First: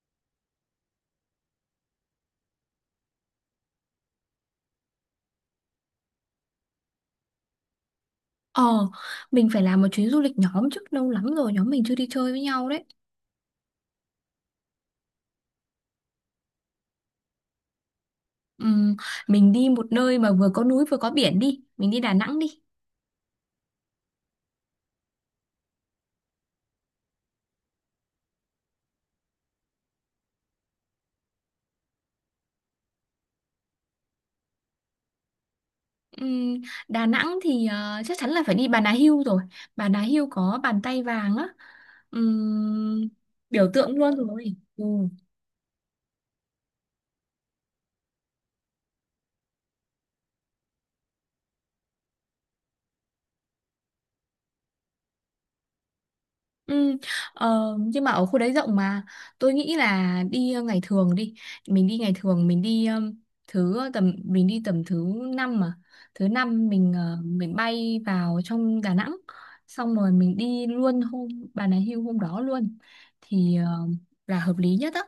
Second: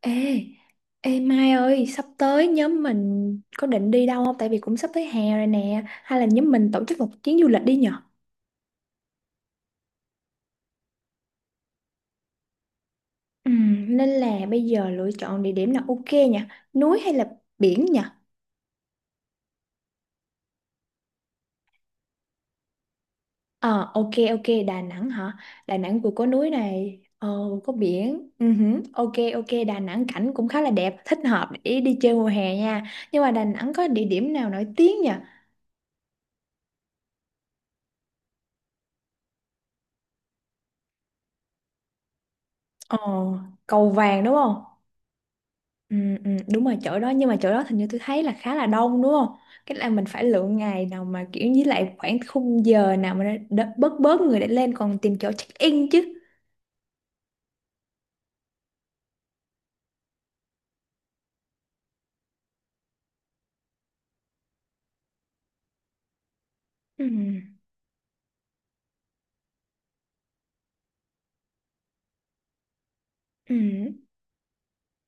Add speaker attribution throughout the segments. Speaker 1: Ê, ê Mai ơi, sắp tới nhóm mình có định đi đâu không? Tại vì cũng sắp tới hè rồi nè. Hay là nhóm mình tổ chức một chuyến du lịch đi nhở?
Speaker 2: Ờ, mình phải làm một chuyến du lịch nhóm chứ lâu lắm rồi nhóm mình chưa đi chơi với nhau đấy.
Speaker 1: Ừ, nên là bây giờ lựa chọn địa điểm là ok nhỉ? Núi hay là biển nhỉ?
Speaker 2: Ừm, mình đi một nơi mà vừa có núi vừa có biển đi, mình đi.
Speaker 1: Ờ, ok, ok, Đà Nẵng hả? Đà Nẵng vừa có núi này, có biển. Ừ, hử, ok, ok, Đà Nẵng cảnh cũng khá là đẹp, thích hợp để đi chơi mùa hè nha. Nhưng mà Đà Nẵng có địa điểm nào nổi tiếng nhỉ?
Speaker 2: Ừm, Đà Nẵng thì chắc chắn là phải đi Bà Nà Hưu rồi. Bà Nà Hưu có bàn tay vàng á,
Speaker 1: Ờ,
Speaker 2: Ừm, biểu
Speaker 1: cầu
Speaker 2: tượng luôn
Speaker 1: vàng đúng
Speaker 2: rồi.
Speaker 1: không?
Speaker 2: Ừ.
Speaker 1: Ừ, ừ, đúng rồi chỗ đó nhưng mà chỗ đó hình như tôi thấy là khá là đông đúng không? Cái là mình phải lựa ngày nào mà kiểu với lại khoảng khung giờ nào mà nó bớt bớt người để lên còn tìm chỗ check in chứ.
Speaker 2: Ừ, ờ, nhưng mà ở khu đấy rộng mà tôi nghĩ là đi, ngày thường đi, mình đi ngày thường, mình đi tầm mình đi tầm thứ năm mà, thứ năm mình
Speaker 1: Ừ.
Speaker 2: ờ, mình bay vào trong Đà Nẵng, xong rồi mình đi luôn hôm Bà Nà Hills hôm đó luôn thì
Speaker 1: Ừ.
Speaker 2: là hợp lý nhất á.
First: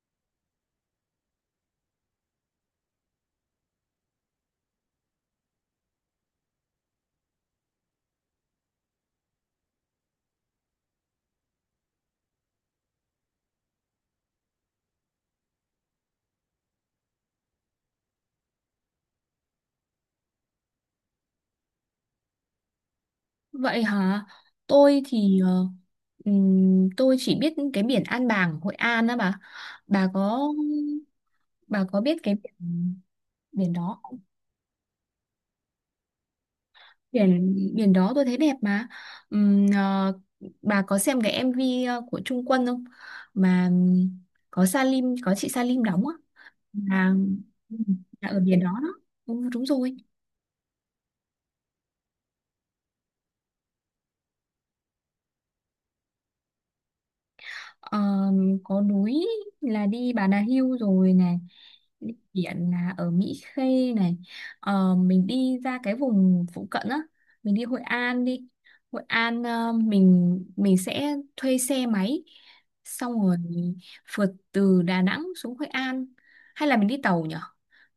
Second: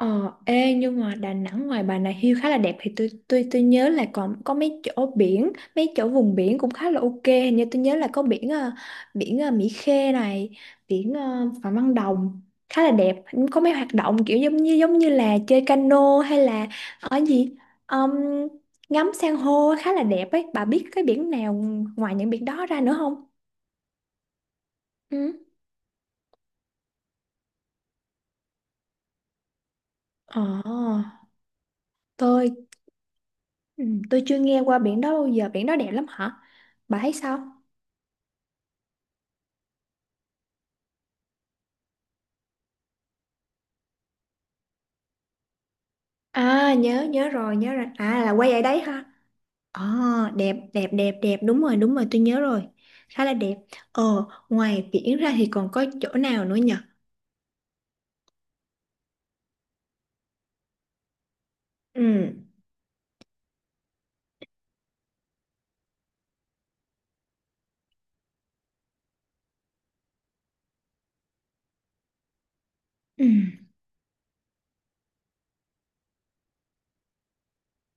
Speaker 1: Ờ, ê, nhưng mà Đà Nẵng ngoài Bà Nà Hills khá là đẹp thì tôi nhớ là còn có mấy chỗ biển, mấy chỗ vùng biển cũng khá là ok. Hình như tôi nhớ là có biển biển Mỹ Khê này, biển Phạm Văn Đồng khá là đẹp. Có mấy hoạt động kiểu giống như là chơi cano hay là ở gì. Ờm, Ngắm san hô khá là đẹp ấy. Bà biết cái biển nào ngoài những biển đó ra nữa không?
Speaker 2: Vậy hả, tôi
Speaker 1: Ừ.
Speaker 2: thì tôi chỉ biết cái biển An Bàng Hội An á bà
Speaker 1: Ờ,
Speaker 2: có bà có biết cái
Speaker 1: tôi
Speaker 2: biển
Speaker 1: ừ,
Speaker 2: đó
Speaker 1: tôi chưa nghe qua biển đó bao giờ. Biển đó đẹp lắm hả? Bà thấy sao?
Speaker 2: biển biển đó tôi thấy đẹp mà. Ừm, ờ, bà có xem cái MV của Trung Quân không, mà có chị Salim đóng á.
Speaker 1: À, nhớ
Speaker 2: Là,
Speaker 1: nhớ rồi, nhớ rồi, à là
Speaker 2: ở
Speaker 1: quay
Speaker 2: biển
Speaker 1: ở
Speaker 2: đó
Speaker 1: đấy
Speaker 2: đó,
Speaker 1: ha.
Speaker 2: ừ, đúng
Speaker 1: Ờ,
Speaker 2: rồi.
Speaker 1: đẹp đẹp đẹp đẹp, đúng rồi đúng rồi, tôi nhớ rồi, khá là đẹp. ờ Ngoài biển ra thì còn có chỗ nào nữa nhỉ?
Speaker 2: Ờ, có núi là đi Bà Nà Hills rồi này, đi
Speaker 1: ừ
Speaker 2: biển là ở Mỹ Khê này. Ờ, mình đi ra cái vùng phụ cận á, mình đi Hội An đi. Hội An mình sẽ thuê xe máy, xong
Speaker 1: ừ
Speaker 2: rồi phượt từ Đà Nẵng xuống Hội An, hay là mình đi tàu nhở?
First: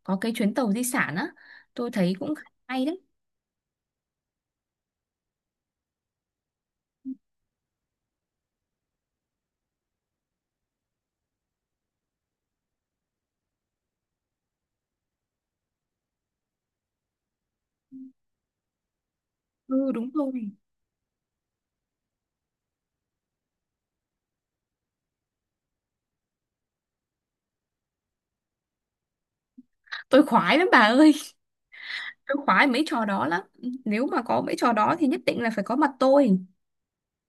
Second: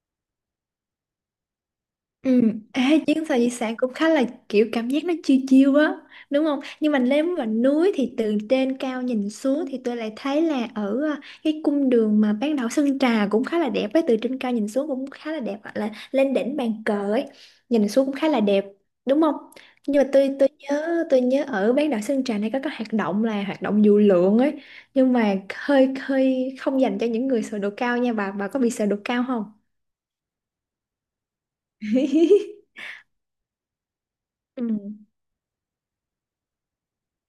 Speaker 2: Có cái chuyến tàu di sản á, tôi thấy cũng
Speaker 1: Ừ,
Speaker 2: khá hay
Speaker 1: ê,
Speaker 2: đấy.
Speaker 1: chuyến sao di sản cũng khá là kiểu cảm giác nó chiêu chiêu á, đúng không? Nhưng mà nếu mà núi thì từ trên cao nhìn xuống thì tôi lại thấy là ở à, cái cung đường mà bán đảo Sơn Trà cũng khá là đẹp ấy, từ trên cao nhìn xuống cũng khá là đẹp hoặc là lên đỉnh bàn cờ ấy, nhìn xuống cũng khá là đẹp, đúng không?
Speaker 2: Ừ,
Speaker 1: Nhưng
Speaker 2: đúng
Speaker 1: mà tôi
Speaker 2: rồi.
Speaker 1: nhớ, nhớ ở bán đảo Sơn Trà này có cái hoạt động là hoạt động dù lượn ấy, nhưng mà hơi hơi không dành cho những người sợ độ cao nha bà có bị sợ độ cao không?
Speaker 2: Tôi khoái lắm bà ơi, tôi khoái mấy trò đó lắm, nếu mà có mấy
Speaker 1: Ừ.
Speaker 2: trò đó thì nhất định là phải có mặt tôi.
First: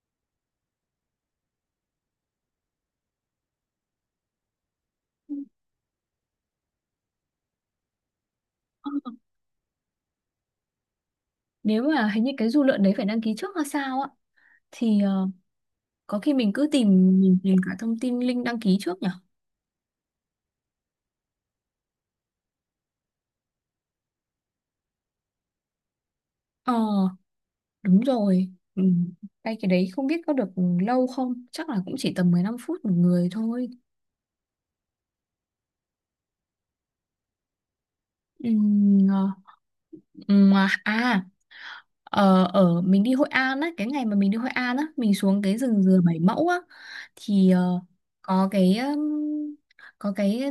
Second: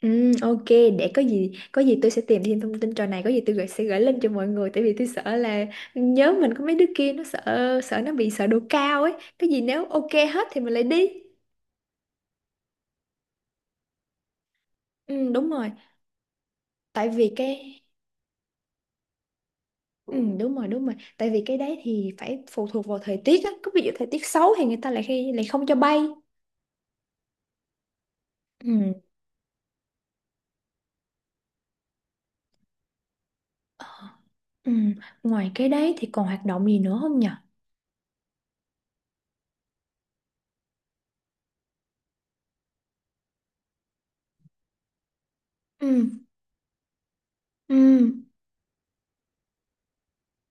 Speaker 1: Ừ, ok, để có gì tôi sẽ tìm thêm thông tin trò này, có gì tôi sẽ gửi lên cho mọi người, tại vì tôi sợ là nhớ mình có mấy đứa kia nó sợ sợ nó bị sợ độ
Speaker 2: Ờ,
Speaker 1: cao ấy. Cái gì nếu ok hết thì mình lại đi.
Speaker 2: nếu mà hình như cái du lượn đấy phải đăng ký trước hay sao á, thì
Speaker 1: Ừ, đúng rồi
Speaker 2: có khi mình cứ tìm,
Speaker 1: tại vì
Speaker 2: mình tìm cả
Speaker 1: cái
Speaker 2: thông tin link đăng ký trước nhỉ?
Speaker 1: ừ, đúng rồi tại vì cái đấy thì phải phụ thuộc vào thời tiết á, có ví dụ thời tiết xấu thì người ta lại khi lại không cho bay.
Speaker 2: Ờ, đúng rồi. Ừ.
Speaker 1: Ừ,
Speaker 2: Đây, cái đấy không biết có được lâu không, chắc là cũng chỉ tầm 15 phút một người thôi.
Speaker 1: ừ. Ngoài cái đấy thì còn hoạt động gì nữa không nhỉ?
Speaker 2: Ừ. Ờ. Ừ. À, à. Ờ, ở mình đi Hội An á, cái ngày mà mình đi Hội An á mình xuống cái rừng dừa
Speaker 1: Ừ,
Speaker 2: Bảy Mẫu á, thì
Speaker 1: ừ,
Speaker 2: có cái um, có cái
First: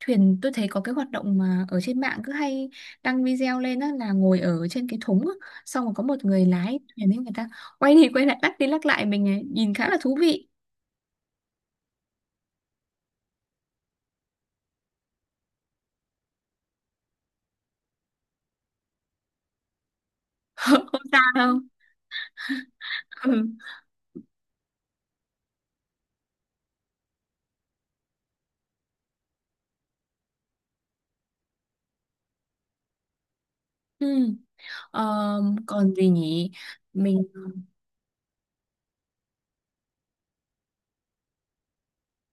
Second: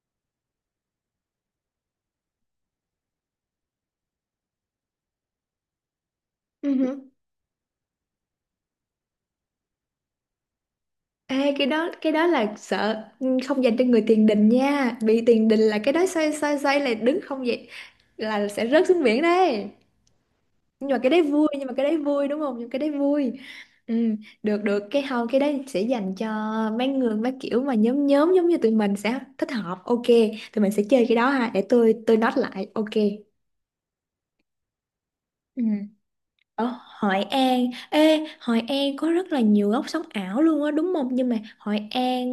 Speaker 2: thuyền, tôi thấy có cái hoạt động mà ở trên mạng cứ hay đăng video lên á, là ngồi ở trên cái thúng á, xong rồi có một người lái
Speaker 1: ừ.
Speaker 2: thuyền ấy, người ta quay đi quay lại, lắc đi lắc lại mình ấy, nhìn khá là thú vị.
Speaker 1: Ê, cái đó là sợ, không dành cho người tiền đình nha, bị tiền đình là cái đó xoay xoay xoay là đứng không vậy là sẽ rớt xuống biển đấy. Nhưng mà
Speaker 2: Không
Speaker 1: cái
Speaker 2: sao
Speaker 1: đấy vui,
Speaker 2: đâu,
Speaker 1: nhưng mà cái đấy vui đúng không, nhưng cái đấy vui.
Speaker 2: ừ.
Speaker 1: Ừ, được được, cái không cái đấy sẽ dành cho mấy người mấy kiểu mà nhóm nhóm giống như tụi mình sẽ thích hợp, ok, tụi mình sẽ chơi cái đó ha, để tôi note lại, ok.
Speaker 2: Ừ. Ờ,
Speaker 1: Ừ.
Speaker 2: còn gì nhỉ?
Speaker 1: Ở
Speaker 2: Mình
Speaker 1: Hội An, ê, Hội An có rất là nhiều góc sống ảo luôn á đúng không, nhưng mà Hội An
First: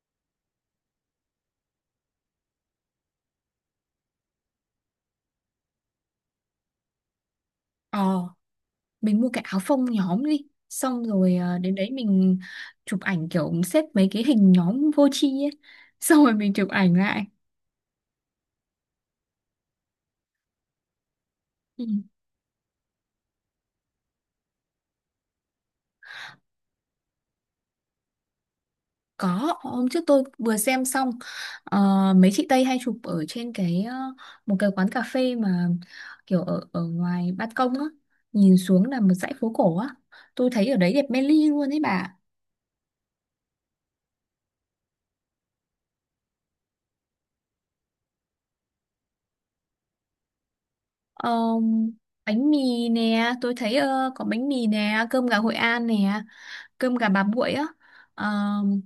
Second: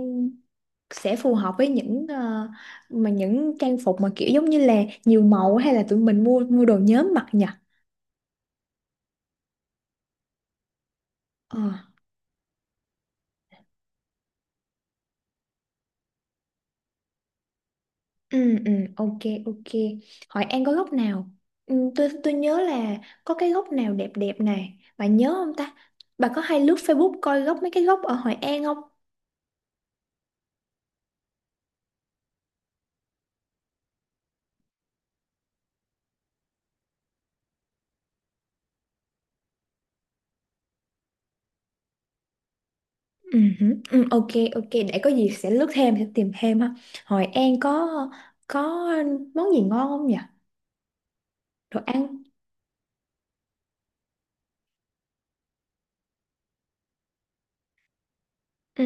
Speaker 1: sẽ phù hợp với những mà những trang phục mà kiểu giống như là nhiều màu, hay là tụi mình mua mua đồ nhóm mặc nhỉ?
Speaker 2: ờ mua cái áo phông nhóm đi, xong rồi à,
Speaker 1: Ờ.
Speaker 2: đến đấy mình chụp ảnh kiểu xếp mấy cái hình nhóm vô tri ấy, xong rồi mình chụp ảnh lại,
Speaker 1: Ừ ừ ok ok. Hội An có góc nào? Ừ,
Speaker 2: ừ.
Speaker 1: tôi nhớ là có cái góc nào đẹp đẹp này. Bà nhớ không ta? Bà có hay lướt Facebook coi góc mấy cái góc ở Hội An không?
Speaker 2: Có hôm trước tôi vừa xem xong, ờ, mấy chị Tây hay chụp ở trên một cái quán cà phê mà kiểu ở ở ngoài ban công á, nhìn xuống là một dãy phố cổ á, tôi thấy ở đấy đẹp mê ly luôn ấy bà.
Speaker 1: Ừ, hử, ừ, ok, ok, để có gì sẽ lướt thêm, sẽ tìm thêm ha. Hội An có có món gì ngon không nhỉ?
Speaker 2: Ờ,
Speaker 1: Đồ ăn.
Speaker 2: bánh mì nè, tôi thấy có bánh mì nè, cơm gà Hội An nè, cơm gà bà Bụi á. Ờ,
Speaker 1: Ừ.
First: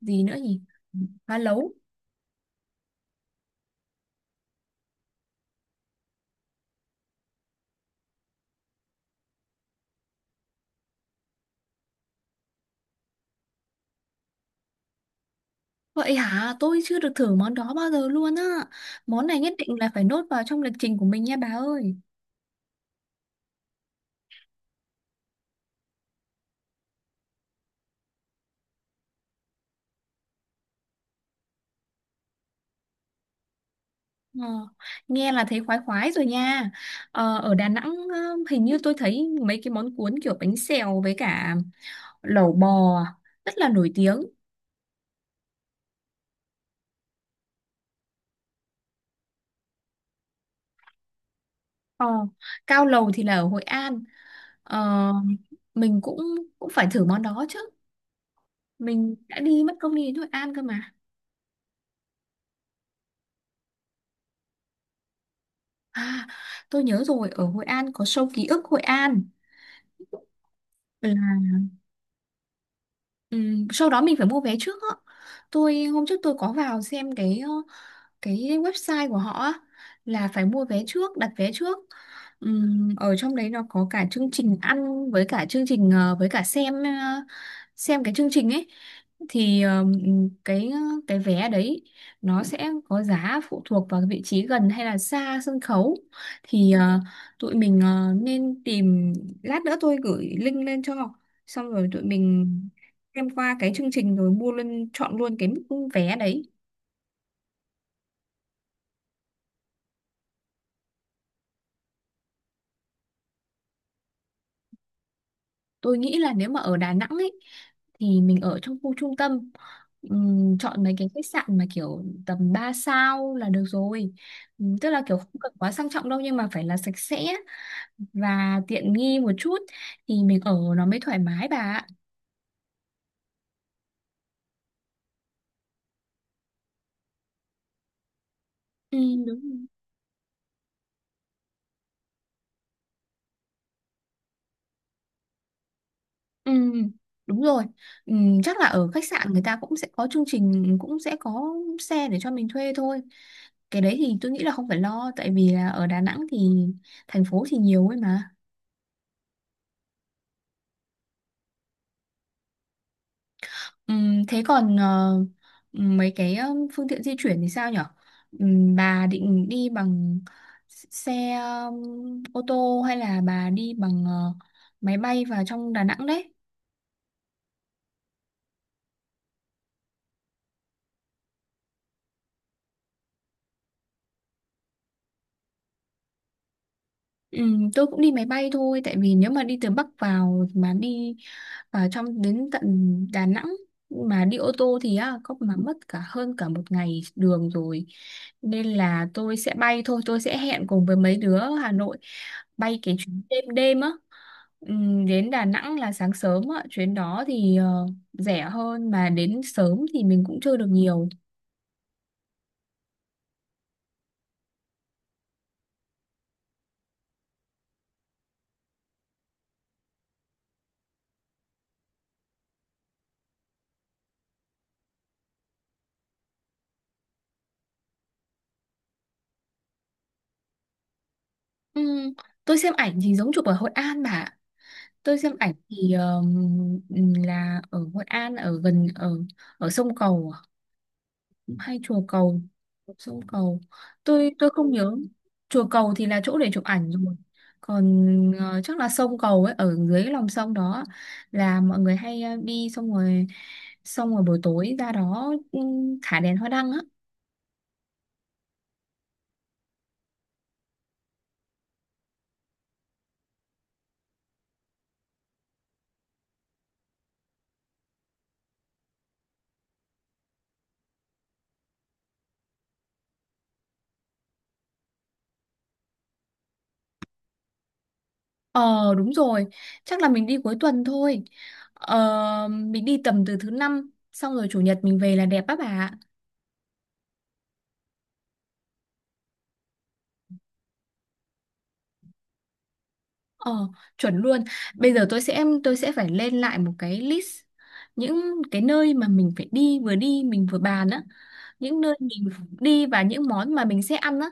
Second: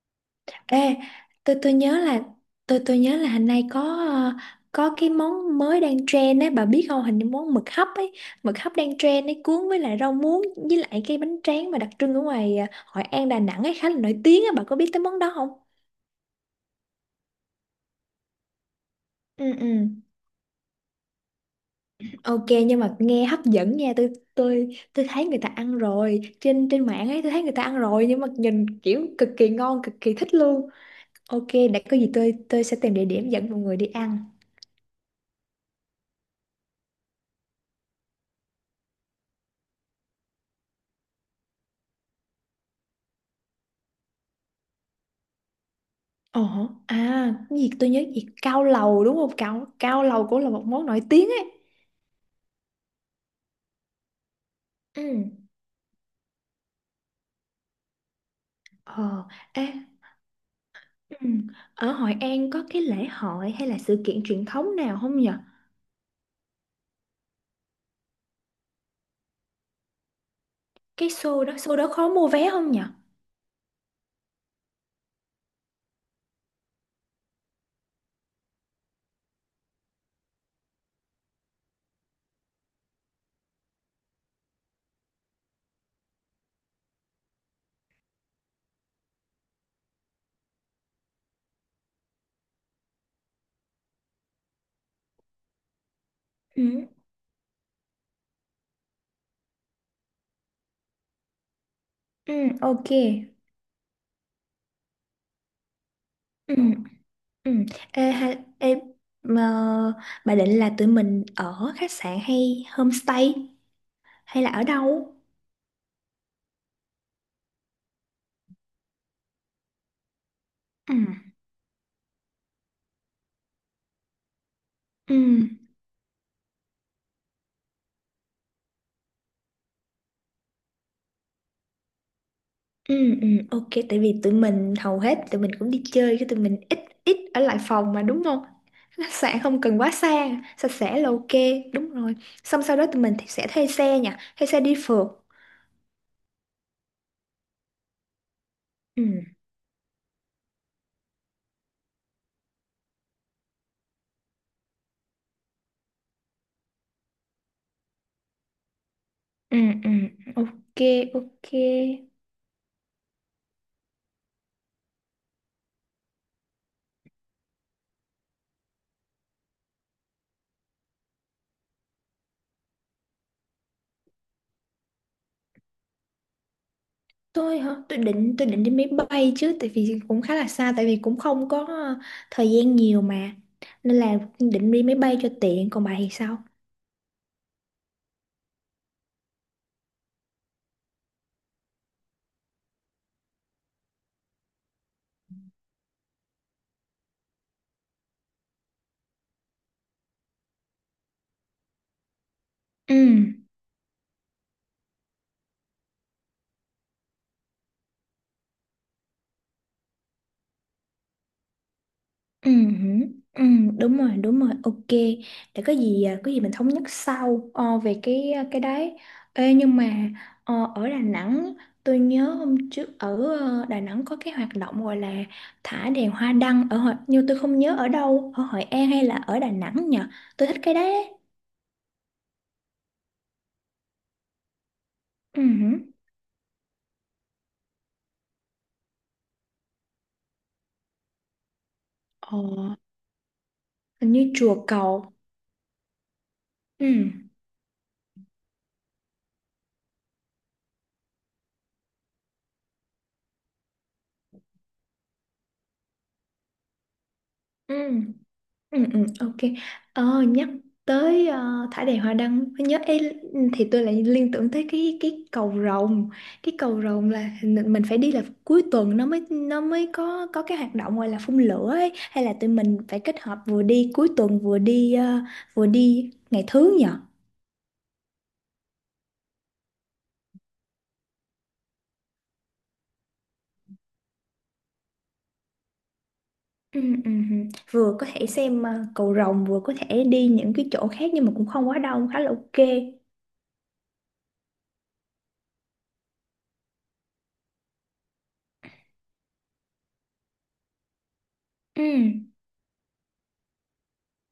Speaker 2: gì nữa nhỉ?
Speaker 1: Ê,
Speaker 2: Má
Speaker 1: tôi
Speaker 2: lấu.
Speaker 1: tôi nhớ là tôi nhớ là hình nay có ờ, có cái món mới đang trend ấy, bà biết không? Hình như món mực hấp ấy, mực hấp đang trend ấy cuốn với lại rau muống với lại cái bánh tráng mà đặc trưng ở ngoài Hội An Đà Nẵng ấy khá là nổi tiếng á, bà có biết tới món đó không?
Speaker 2: Vậy hả, tôi chưa được thử món đó bao giờ luôn á. Món này
Speaker 1: Ừ
Speaker 2: nhất định
Speaker 1: ừ.
Speaker 2: là phải nốt vào trong lịch trình của mình nha bà ơi.
Speaker 1: Ok nhưng mà nghe hấp dẫn nha, tôi thấy người ta ăn rồi, trên trên mạng ấy tôi thấy người ta ăn rồi nhưng mà nhìn kiểu cực kỳ ngon, cực kỳ thích luôn. Ok, để có gì tôi sẽ tìm địa điểm dẫn mọi người đi ăn.
Speaker 2: Ờ, nghe là thấy khoái khoái rồi nha. Ở Đà Nẵng hình như tôi thấy mấy cái món cuốn kiểu bánh xèo với cả lẩu bò rất là nổi tiếng.
Speaker 1: Ồ, à, cái gì tôi nhớ gì, cao lầu đúng không? Cao cao lầu cũng là một món nổi tiếng ấy.
Speaker 2: Ờ, Cao lầu thì là ở Hội An, ờ,
Speaker 1: Ừ.
Speaker 2: mình cũng cũng phải thử món đó chứ, mình
Speaker 1: Ờ,
Speaker 2: đã đi
Speaker 1: ê,
Speaker 2: mất công đi đến Hội An cơ mà.
Speaker 1: ừ. Ở Hội An có cái lễ hội hay là sự kiện truyền thống nào không nhở?
Speaker 2: À, tôi nhớ rồi, ở Hội An có show ký ức Hội An.
Speaker 1: Cái
Speaker 2: là
Speaker 1: show đó khó mua vé không nhở?
Speaker 2: ừm, sau đó mình phải mua vé trước á. Tôi hôm trước tôi có vào xem cái website của họ á, là phải mua vé trước, đặt vé trước. Ở trong đấy nó có cả chương trình ăn với cả chương trình với cả xem cái chương trình ấy. Thì cái cái vé đấy nó sẽ có giá phụ thuộc vào cái vị trí gần hay là xa sân khấu. Thì
Speaker 1: Ừ.
Speaker 2: tụi mình nên tìm, lát nữa tôi gửi link lên cho, xong rồi tụi
Speaker 1: Ừ,
Speaker 2: mình
Speaker 1: ok.
Speaker 2: xem qua cái chương trình rồi mua luôn, chọn luôn cái mức vé đấy.
Speaker 1: Ừ, ừ. Ê, hay, ê, mà bà định là tụi mình ở khách sạn hay homestay hay là ở đâu?
Speaker 2: Tôi nghĩ là nếu mà ở Đà Nẵng ấy thì mình ở trong khu trung tâm. Chọn mấy
Speaker 1: Ừ.
Speaker 2: cái khách sạn mà kiểu tầm 3 sao là được rồi. Tức là
Speaker 1: Ừ.
Speaker 2: kiểu không cần quá sang trọng đâu nhưng mà phải là sạch sẽ và tiện nghi một chút, thì mình ở nó mới thoải mái bà ạ.
Speaker 1: Ừ, ừ, ok, tại vì tụi mình hầu hết tụi mình cũng đi chơi, cái tụi mình ít ít ở lại phòng mà đúng không? Khách sạn
Speaker 2: Đúng rồi.
Speaker 1: không cần quá xa, sạch sẽ là ok, đúng rồi. Xong sau đó tụi mình thì sẽ thuê xe nha, thuê xe đi phượt.
Speaker 2: Ừm, đúng rồi. Chắc là ở
Speaker 1: Ừ,
Speaker 2: khách sạn người ta cũng sẽ có chương trình, cũng sẽ có xe để cho mình thuê thôi. Cái đấy thì tôi nghĩ là không phải lo, tại vì là ở Đà Nẵng thì thành phố thì nhiều ấy mà.
Speaker 1: ừ, ừ, ok, ok.
Speaker 2: Thế còn mấy cái phương tiện di chuyển thì sao nhở? Bà định đi bằng xe ô tô hay là bà đi bằng máy bay vào trong Đà Nẵng đấy?
Speaker 1: Tôi hả? Tôi định đi máy bay chứ, tại vì cũng khá là xa, tại vì cũng không có thời gian nhiều mà, nên là định đi máy bay cho tiện. Còn bà thì sao?
Speaker 2: Ừ, tôi cũng đi máy bay thôi, tại vì nếu mà đi từ Bắc vào mà đi vào trong đến tận Đà Nẵng mà đi ô tô thì á, có mà mất cả hơn cả một ngày đường rồi, nên là tôi sẽ bay thôi, tôi sẽ hẹn cùng với mấy đứa ở Hà Nội bay cái
Speaker 1: Ừ.
Speaker 2: chuyến đêm đêm á. Đến Đà Nẵng là sáng sớm á, chuyến đó thì rẻ hơn, mà đến sớm thì mình cũng chơi được nhiều.
Speaker 1: Ừ, hử, ừ, đúng rồi đúng rồi, ok, để có gì mình thống nhất sau về cái cái đấy. Ê, nhưng mà ở Đà Nẵng tôi nhớ hôm trước ở Đà Nẵng có cái hoạt động gọi là thả đèn hoa đăng ở Hội, nhưng tôi không nhớ ở đâu, ở Hội An hay là ở Đà Nẵng nhỉ, tôi thích cái đấy ấy.
Speaker 2: Ừm, tôi xem ảnh thì giống chụp ở Hội An bà ạ. Tôi xem
Speaker 1: Ừ,
Speaker 2: ảnh
Speaker 1: hử.
Speaker 2: thì là ở Hội An, ở gần ở ở sông Cầu à? Hay chùa
Speaker 1: Ờ,
Speaker 2: Cầu? Sông Cầu,
Speaker 1: hình như
Speaker 2: tôi
Speaker 1: chùa
Speaker 2: không nhớ.
Speaker 1: cầu.
Speaker 2: Chùa Cầu thì là chỗ để chụp
Speaker 1: Ừ,
Speaker 2: ảnh rồi, còn chắc là sông Cầu ấy ở dưới lòng sông đó, là mọi người hay đi, xong rồi buổi tối ra đó, thả đèn hoa đăng á.
Speaker 1: ừ. Ừ, ừ, ok. Ờ, nhắc tới thải đàn hoa đăng mới nhớ ấy, thì tôi lại liên tưởng tới cái cầu rồng. Cái cầu rồng là mình phải đi là cuối tuần, nó mới có cái hoạt động gọi là phun lửa ấy, hay là tụi mình phải kết hợp vừa đi cuối tuần vừa đi vừa đi ngày thứ nhỉ?
Speaker 2: Ờ, đúng rồi, chắc là mình đi cuối tuần thôi, mình đi tầm từ thứ năm xong rồi chủ nhật mình về là đẹp á bà.
Speaker 1: Ừ, ừ, ừ. Vừa có thể xem cầu rồng vừa có thể đi những cái chỗ khác nhưng mà cũng không quá đông, khá là ok.
Speaker 2: Ờ, chuẩn luôn. Bây giờ tôi sẽ phải lên lại một cái list những cái nơi mà mình phải đi, vừa đi mình vừa bàn á, những
Speaker 1: Ừ,
Speaker 2: nơi mình đi và những món mà mình sẽ ăn á.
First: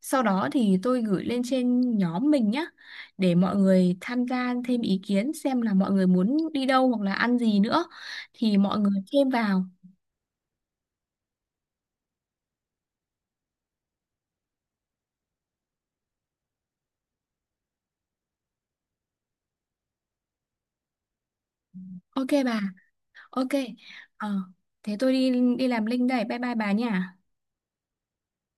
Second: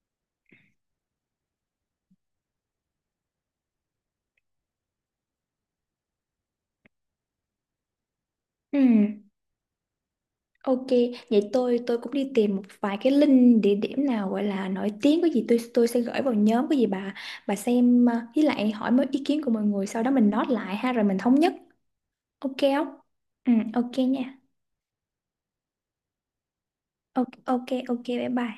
Speaker 2: Sau đó thì tôi gửi lên trên nhóm mình nhá, để mọi người tham gia thêm ý kiến xem là mọi người muốn đi đâu hoặc là ăn gì nữa thì mọi
Speaker 1: ừ.
Speaker 2: người thêm vào.
Speaker 1: Ok, vậy tôi cũng đi tìm một vài cái link địa điểm nào gọi là nổi tiếng, có gì tôi sẽ gửi vào nhóm, có gì bà xem với lại hỏi mấy ý kiến của mọi người sau đó mình note lại ha rồi mình thống nhất.
Speaker 2: Ok
Speaker 1: Ok
Speaker 2: bà.
Speaker 1: không?
Speaker 2: Ok.
Speaker 1: Ừ ok
Speaker 2: Ờ,
Speaker 1: nha.
Speaker 2: thế tôi đi đi làm link đây. Bye bye bà nha.
Speaker 1: Ok ok ok bye bye.